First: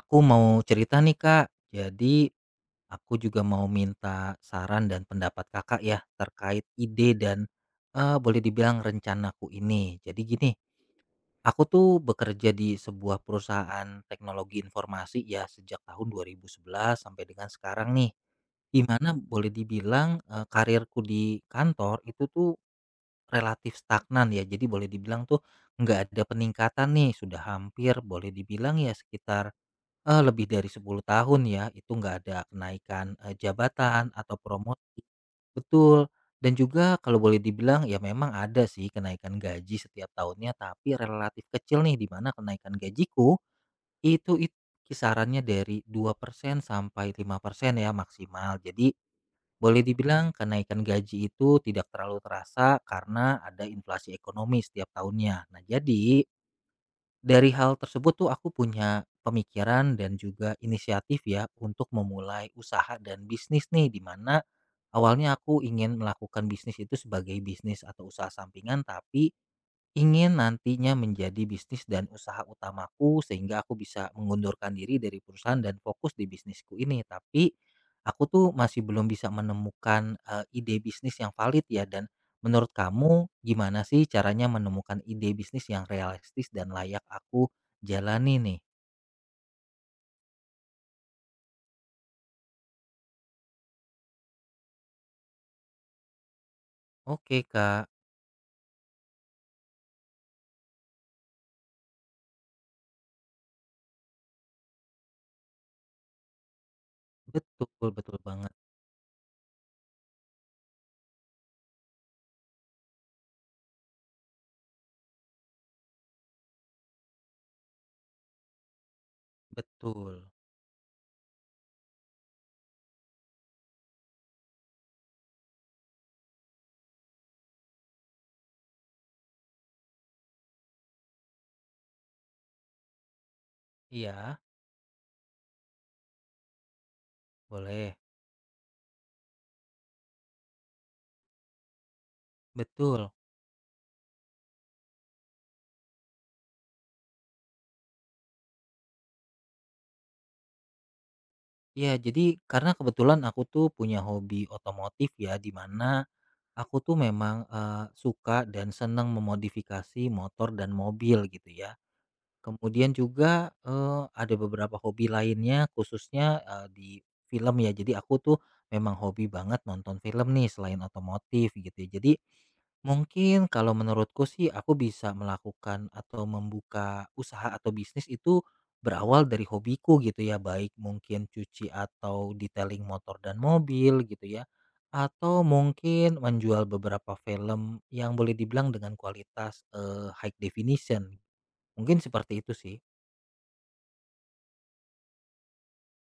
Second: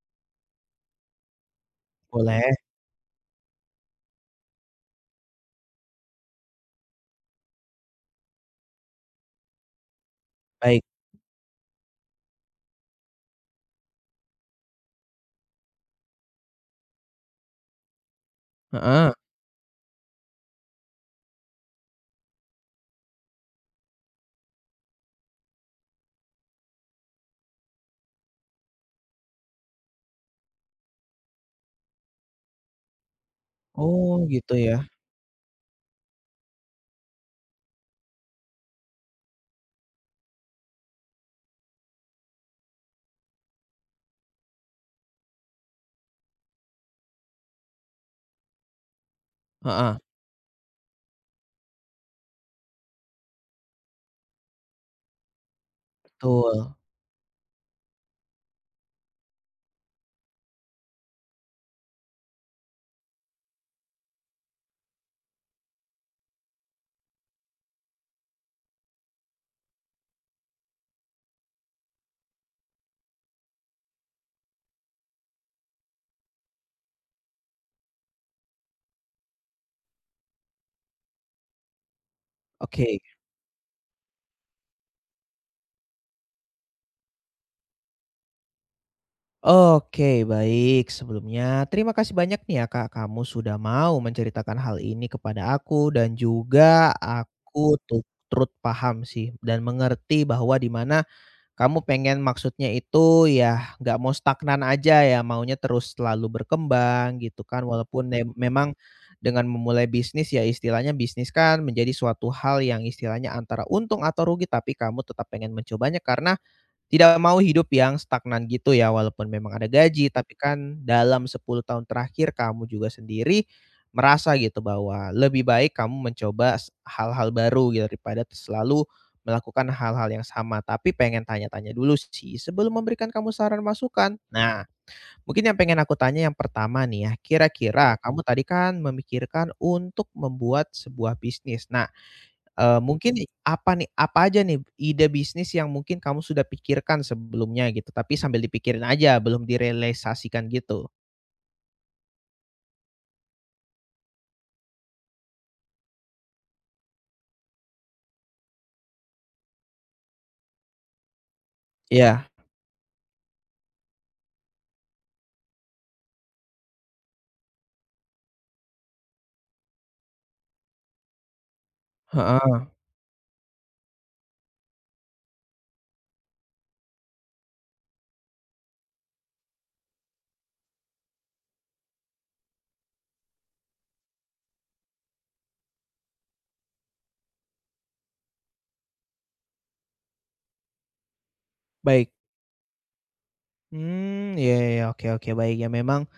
Aku mau cerita nih, Kak, jadi Boleh, aku juga mau minta saran dan pendapat Kakak ya terkait ide dan boleh dibilang rencanaku ini. Jadi gini, baik, aku tuh bekerja di sebuah perusahaan teknologi informasi ya sejak tahun 2011 sampai dengan sekarang nih. Di mana heeh, boleh dibilang karirku di kantor itu tuh relatif stagnan ya. Jadi boleh dibilang tuh nggak ada peningkatan nih, sudah hampir boleh dibilang ya sekitar lebih dari 10 tahun ya, itu nggak ada kenaikan, jabatan oh atau gitu ya, promosi. Betul, dan juga kalau boleh dibilang ya memang ada sih kenaikan gaji setiap tahunnya, tapi relatif kecil nih, di mana kenaikan gajiku itu kisarannya dari 2% sampai 5% ya maksimal. Jadi boleh heeh, dibilang kenaikan gaji itu tidak terlalu terasa karena ada inflasi ekonomi setiap tahunnya. Nah, jadi betul, dari hal tersebut tuh aku punya pemikiran dan juga inisiatif ya untuk memulai usaha dan bisnis nih, di mana awalnya aku ingin melakukan bisnis itu sebagai bisnis atau usaha sampingan, tapi ingin nantinya menjadi bisnis dan usaha utamaku sehingga aku bisa mengundurkan diri dari perusahaan dan fokus di bisnisku ini. Tapi aku tuh masih belum bisa menemukan ide bisnis yang valid ya, dan menurut oke. kamu gimana sih caranya menemukan ide bisnis yang realistis dan layak aku jalani nih? Oke, baik. Sebelumnya, terima kasih banyak nih ya, Kak. Kamu sudah mau menceritakan hal ini kepada aku, dan juga Oke, Kak. Turut paham sih, dan mengerti bahwa di mana kamu pengen maksudnya itu ya nggak mau stagnan aja ya maunya terus selalu berkembang gitu kan Betul, walaupun betul banget. memang dengan memulai bisnis ya istilahnya bisnis kan menjadi suatu hal yang istilahnya antara untung atau rugi tapi kamu tetap pengen mencobanya karena tidak mau hidup yang stagnan gitu ya, walaupun memang ada gaji, Betul. tapi kan dalam 10 tahun terakhir kamu juga sendiri merasa gitu bahwa lebih baik kamu mencoba hal-hal baru gitu daripada selalu melakukan hal-hal yang sama. Tapi pengen tanya-tanya dulu sih sebelum memberikan kamu saran masukan. Iya, Nah, mungkin yang pengen aku tanya yang pertama nih ya, boleh. kira-kira kamu tadi kan memikirkan untuk membuat sebuah bisnis. Betul. Mungkin apa nih, apa aja nih ide bisnis yang mungkin kamu sudah pikirkan sebelumnya gitu, tapi sambil dipikirin aja belum direalisasikan gitu? Iya, jadi karena kebetulan aku tuh punya hobi otomotif ya, di mana aku tuh memang, suka dan senang memodifikasi motor dan mobil gitu ya. Iya, Kemudian juga, ada beberapa hobi lainnya khususnya, di film ya. Jadi aku tuh memang hobi banget nonton film nih selain otomotif gitu ya. Jadi heeh, mungkin kalau menurutku sih aku bisa melakukan atau membuka usaha atau bisnis itu berawal dari hobiku gitu ya, baik mungkin cuci atau detailing motor dan mobil gitu ya, atau mungkin menjual beberapa film yang boleh dibilang dengan kualitas high definition. Mungkin baik. seperti itu sih. Mmm, iya, iya, iya, oke, oke, baik. Ya memang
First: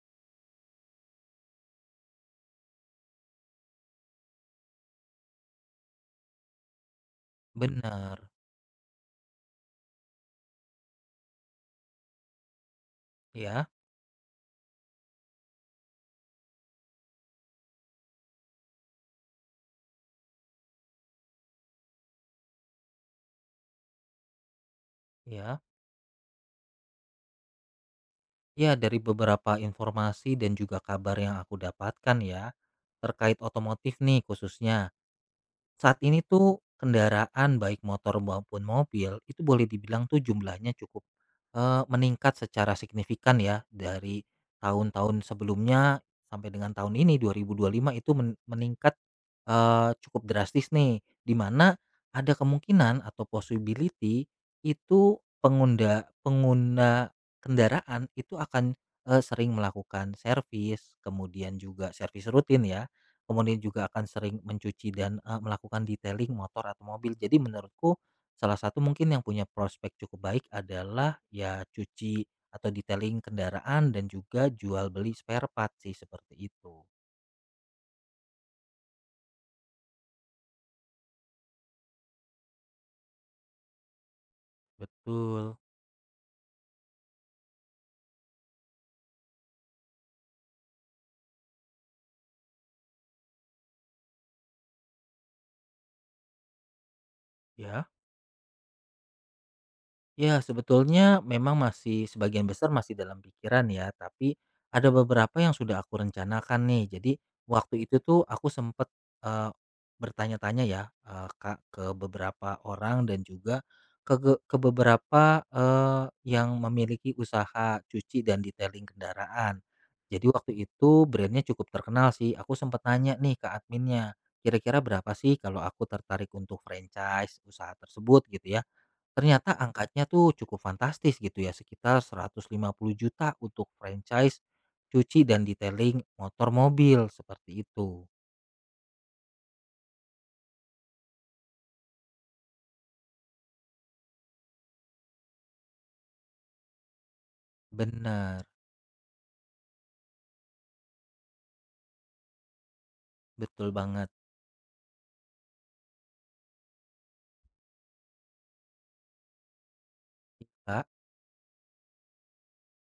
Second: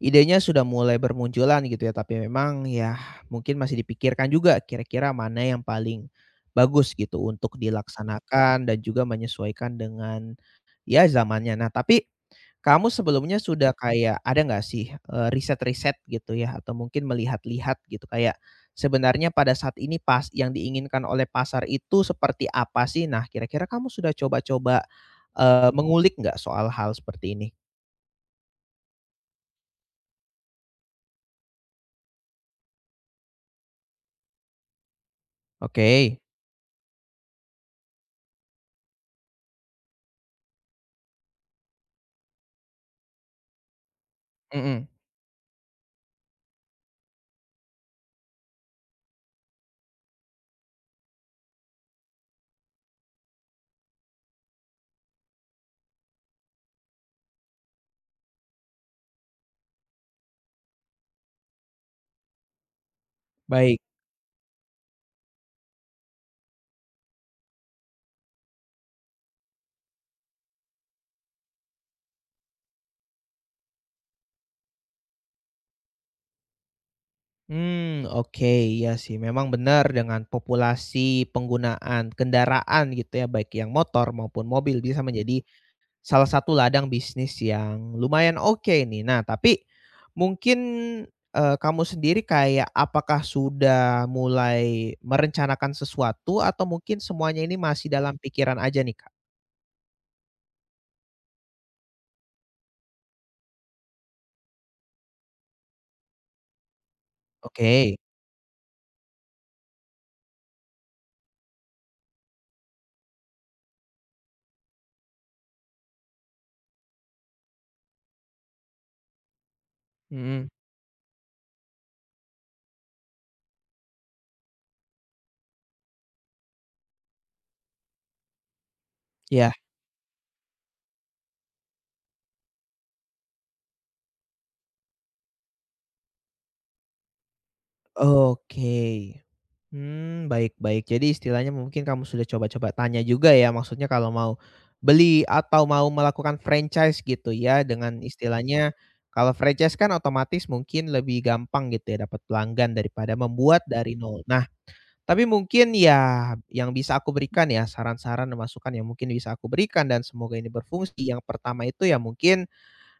idenya sudah mulai bermunculan gitu ya, tapi memang ya mungkin masih dipikirkan juga kira-kira mana yang paling bagus gitu untuk Benar, dilaksanakan dan juga menyesuaikan dengan ya zamannya. Nah tapi kamu sebelumnya ya, sudah kayak ada nggak sih, riset-riset gitu ya atau mungkin melihat-lihat gitu kayak sebenarnya pada saat ini pas yang diinginkan oleh pasar itu seperti apa sih? Nah kira-kira kamu sudah coba-coba, ya. Mengulik nggak soal hal seperti ini? Ya, dari beberapa informasi dan juga kabar yang aku dapatkan ya terkait otomotif nih khususnya. Saat Oke, ini tuh kendaraan baik motor maupun mobil itu boleh dibilang tuh jumlahnya cukup, meningkat secara signifikan ya dari mhm, tahun-tahun sebelumnya sampai dengan tahun ini 2025 itu meningkat, cukup drastis nih, di mana ada kemungkinan atau possibility itu pengguna pengguna kendaraan itu akan, sering melakukan servis kemudian juga servis rutin ya. Kemudian baik. juga akan sering mencuci dan, melakukan detailing motor atau mobil. Jadi menurutku salah satu mungkin yang punya prospek cukup baik adalah ya cuci atau detailing kendaraan dan juga jual beli spare part sih, seperti itu. Hmm, oke, iya sih memang benar dengan populasi penggunaan kendaraan gitu ya baik yang motor maupun mobil bisa menjadi Betul, salah satu ladang bisnis yang lumayan oke nih. Nah, tapi mungkin, kamu sendiri kayak apakah sudah mulai merencanakan sesuatu atau mungkin semuanya ini masih ya. dalam pikiran aja nih, Kak? Ya, sebetulnya memang masih sebagian besar masih dalam pikiran ya, tapi ada beberapa yang sudah aku rencanakan nih. Jadi waktu Oke. itu tuh aku sempet eh, bertanya-tanya ya, Kak, ke beberapa orang dan juga ke beberapa yang memiliki usaha cuci dan detailing kendaraan. Jadi Mhm, waktu itu brandnya cukup terkenal sih. Aku sempat nanya nih ke adminnya, kira-kira berapa sih kalau aku tertarik untuk franchise usaha tersebut gitu ya. Ternyata iya, angkanya tuh cukup fantastis gitu ya, sekitar 150 juta untuk franchise cuci dan detailing motor mobil, seperti itu. oke. Hmm, baik baik. Jadi istilahnya mungkin kamu sudah coba-coba tanya juga ya, maksudnya kalau mau beli atau mau melakukan franchise gitu ya, dengan Benar istilahnya kalau franchise kan otomatis mungkin lebih gampang gitu ya, dapat pelanggan daripada membuat betul dari banget, nol. Nah, tapi mungkin ya yang bisa aku berikan ya, saran-saran dan masukan yang mungkin bisa aku berikan dan semoga ini Kak. berfungsi. Yang pertama itu ya mungkin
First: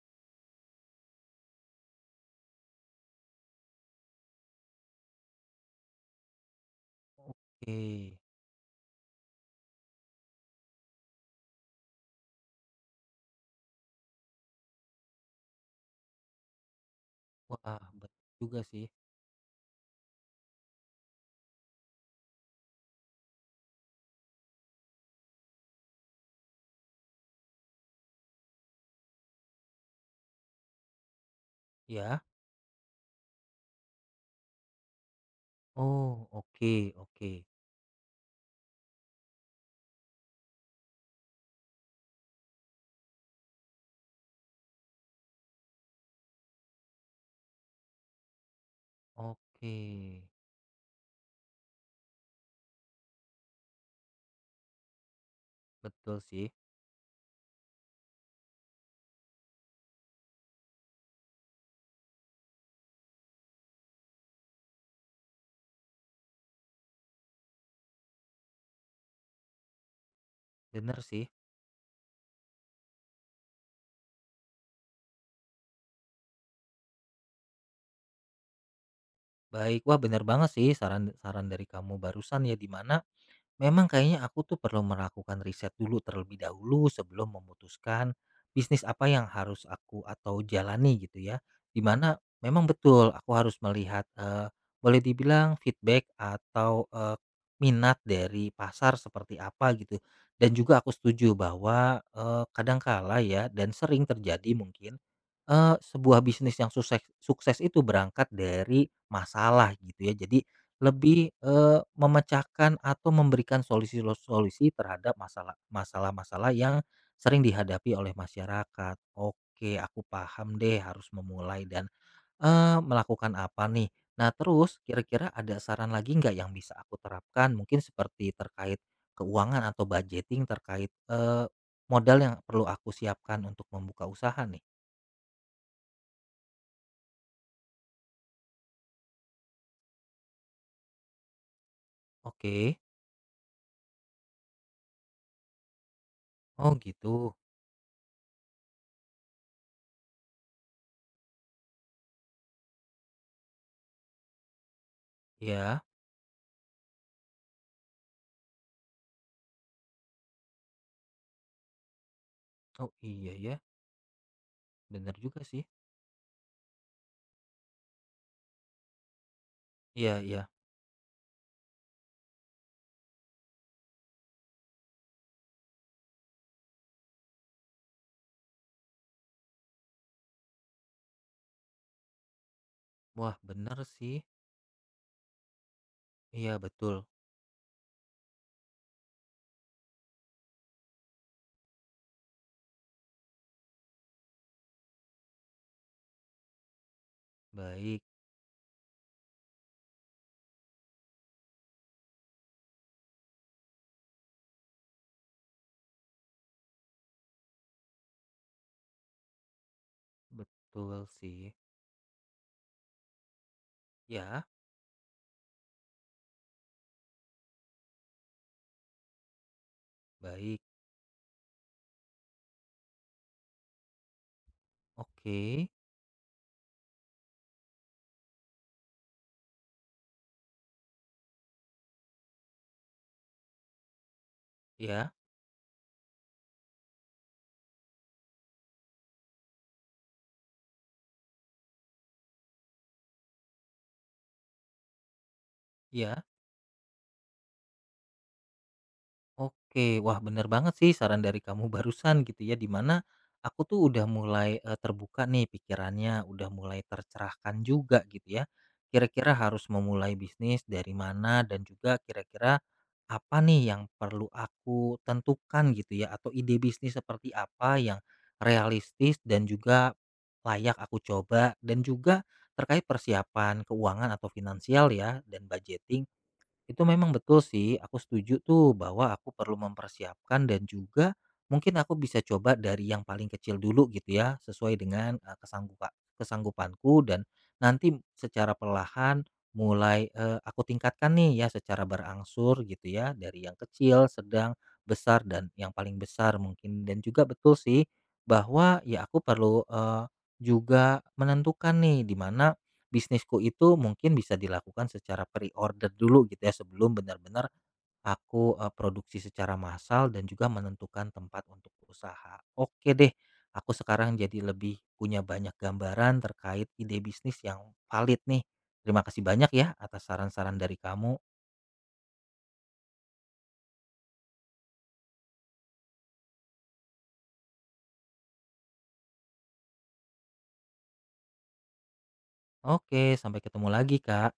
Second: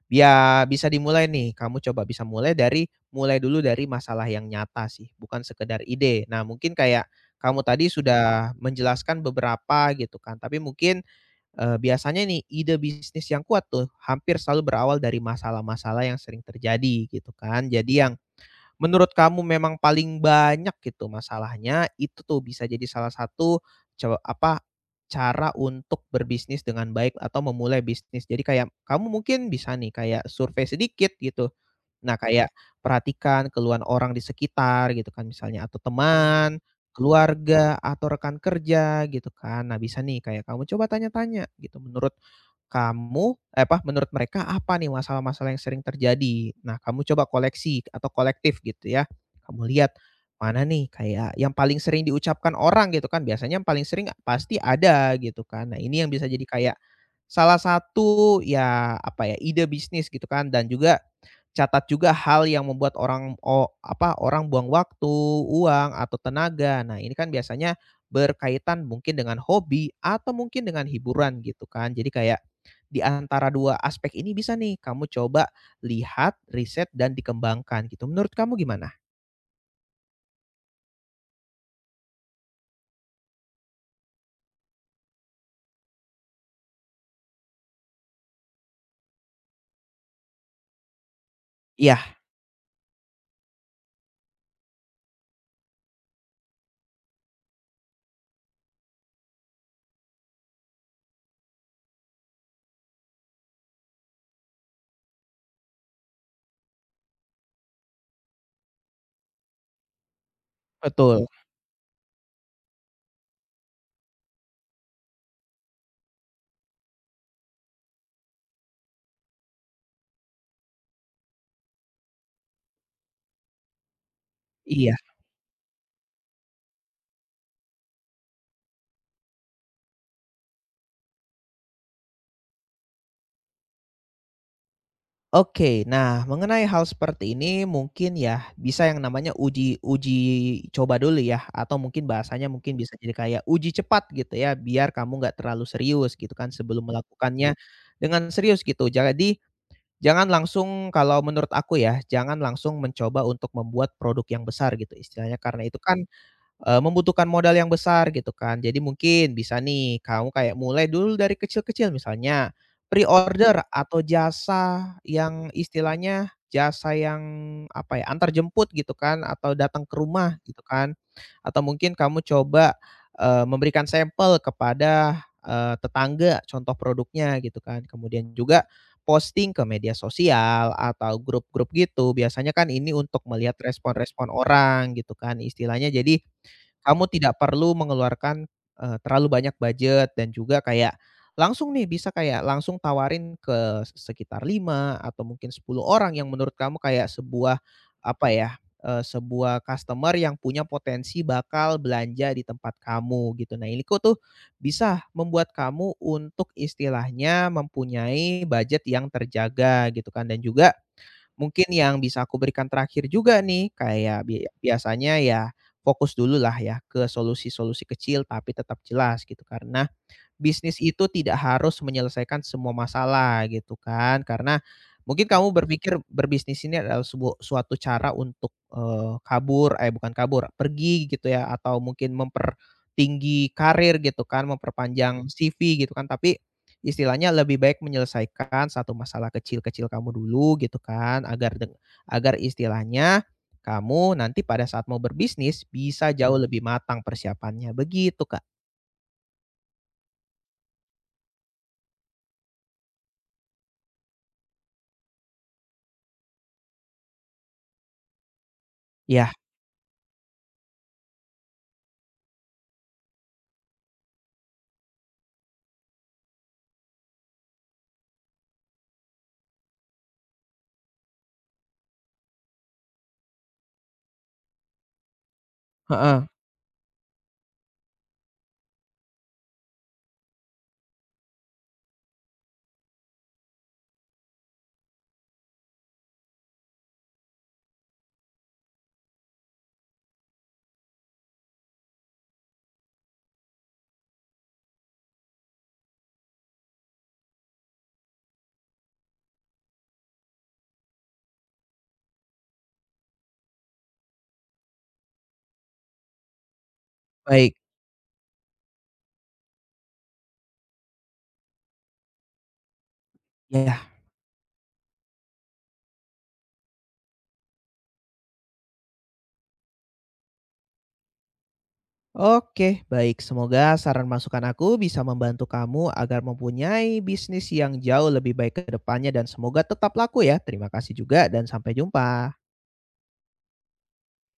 ya bisa dimulai nih, kamu coba bisa mulai dulu dari masalah yang nyata sih, bukan sekedar ide. Nah mungkin kayak kamu Oke. tadi sudah menjelaskan beberapa gitu kan, tapi mungkin, biasanya nih ide bisnis yang kuat tuh hampir selalu berawal dari masalah-masalah yang sering terjadi gitu kan. Wah, Jadi yang betul juga sih. menurut kamu memang paling banyak gitu masalahnya, itu tuh bisa jadi salah satu cow apa, cara untuk berbisnis dengan baik atau memulai bisnis. Jadi kayak kamu mungkin bisa nih kayak survei sedikit gitu. Nah, Ya. kayak perhatikan keluhan orang di sekitar gitu kan misalnya atau Oh, teman, oke oke. keluarga, atau rekan kerja gitu kan. Nah, bisa nih kayak kamu coba tanya-tanya gitu apa menurut mereka apa nih masalah-masalah yang sering terjadi. Nah, kamu coba koleksi atau kolektif gitu ya. Kamu Oke, lihat mana nih kayak yang paling sering diucapkan orang gitu kan. Biasanya yang paling sering pasti ada gitu kan. Nah, ini yang betul bisa jadi sih, kayak salah satu ya apa ya ide bisnis gitu kan dan juga catat juga hal yang membuat orang buang waktu, uang, atau tenaga. Nah, ini kan biasanya berkaitan mungkin dengan hobi atau mungkin dengan bener sih. hiburan gitu kan. Jadi kayak di antara 2 aspek ini bisa nih kamu coba lihat, riset, dan dikembangkan gitu. Menurut kamu gimana? Baik, wah bener banget sih saran saran dari kamu barusan ya, di mana memang kayaknya aku tuh perlu melakukan riset dulu terlebih dahulu sebelum memutuskan bisnis apa yang harus aku atau jalani gitu ya. Iya, Dimana memang betul aku harus melihat boleh dibilang feedback atau minat dari pasar seperti apa gitu. Dan juga aku setuju bahwa kadangkala ya dan sering terjadi mungkin sebuah bisnis yang sukses sukses itu berangkat dari masalah gitu ya. Jadi betul. lebih, memecahkan atau memberikan solusi solusi terhadap masalah-masalah yang sering dihadapi oleh masyarakat. Oke, aku paham deh harus memulai dan, melakukan apa nih. Nah, terus Iya. kira-kira ada saran lagi nggak yang bisa aku terapkan? Mungkin seperti terkait keuangan atau budgeting terkait, modal yang perlu aku siapkan untuk membuka usaha nih? Oke, nah mengenai hal seperti ini mungkin ya bisa yang namanya uji uji coba dulu ya atau mungkin bahasanya Oke. mungkin bisa jadi kayak uji cepat gitu ya biar kamu nggak terlalu serius gitu kan Oh sebelum gitu. melakukannya dengan serius gitu. Jadi jangan langsung kalau menurut aku ya jangan langsung mencoba untuk membuat produk yang besar gitu istilahnya karena itu Ya. kan membutuhkan modal yang besar gitu kan. Jadi mungkin bisa nih kamu kayak mulai dulu dari kecil-kecil misalnya Oh iya ya, pre-order atau jasa benar juga yang sih. istilahnya jasa yang apa ya, antar jemput gitu kan atau datang ke Iya rumah iya. gitu kan. Atau mungkin kamu coba, memberikan sampel kepada, tetangga contoh produknya gitu kan. Kemudian juga posting ke media sosial atau grup-grup gitu. Biasanya kan ini untuk Wah, melihat benar sih. respon-respon orang gitu kan istilahnya jadi Iya, kamu betul. tidak perlu mengeluarkan, terlalu banyak budget dan juga kayak langsung nih bisa kayak langsung tawarin ke sekitar 5 atau mungkin 10 orang yang menurut kamu kayak sebuah Baik, apa ya, sebuah customer yang punya potensi bakal belanja di tempat kamu gitu. Nah, ini kok tuh bisa membuat kamu untuk istilahnya mempunyai budget yang terjaga gitu kan dan juga betul sih. mungkin yang bisa aku berikan terakhir juga nih, kayak Ya, biasanya ya fokus dulu lah ya ke solusi-solusi kecil tapi tetap jelas gitu, karena baik. bisnis itu tidak harus menyelesaikan semua masalah gitu kan, karena mungkin kamu Oke. berpikir berbisnis ini adalah sebuah suatu cara untuk, bukan kabur, pergi gitu ya atau mungkin mempertinggi karir gitu kan, Ya, memperpanjang CV gitu kan, tapi istilahnya lebih baik menyelesaikan satu masalah kecil-kecil kamu dulu gitu kan, agar istilahnya kamu nanti pada saat mau berbisnis bisa ya. jauh lebih matang persiapannya, begitu Kak. Oke, wah bener banget sih saran dari kamu barusan gitu ya, dimana aku tuh udah mulai terbuka nih pikirannya, udah mulai tercerahkan juga gitu ya. Ya, Kira-kira harus memulai bisnis dari mana dan juga kira-kira apa nih yang perlu aku tentukan gitu ya, atau ide bisnis seperti apa yang realistis dan juga layak aku coba dan juga terkait persiapan keuangan atau finansial ya dan budgeting heeh, itu memang betul sih, aku setuju tuh bahwa aku perlu mempersiapkan dan juga mungkin aku bisa coba dari yang paling kecil dulu gitu ya, sesuai dengan kesanggupa- kesanggupanku dan nanti secara perlahan mulai aku tingkatkan nih ya secara berangsur gitu ya, dari yang kecil, sedang, besar dan yang paling besar mungkin dan juga betul sih bahwa ya aku perlu juga menentukan nih di mana bisnisku itu mungkin bisa dilakukan secara pre-order dulu gitu ya sebelum benar-benar baik. aku, produksi secara massal dan juga menentukan tempat untuk usaha. Oke deh, aku Ya, sekarang jadi lebih punya banyak gambaran terkait ide bisnis yang valid nih. Terima kasih banyak ya atas saran-saran dari kamu. oke, baik. Semoga saran masukan aku bisa membantu kamu agar mempunyai bisnis yang jauh lebih baik ke depannya dan semoga tetap laku ya. Terima kasih juga dan sampai jumpa. Oke, sampai ketemu lagi, Kak.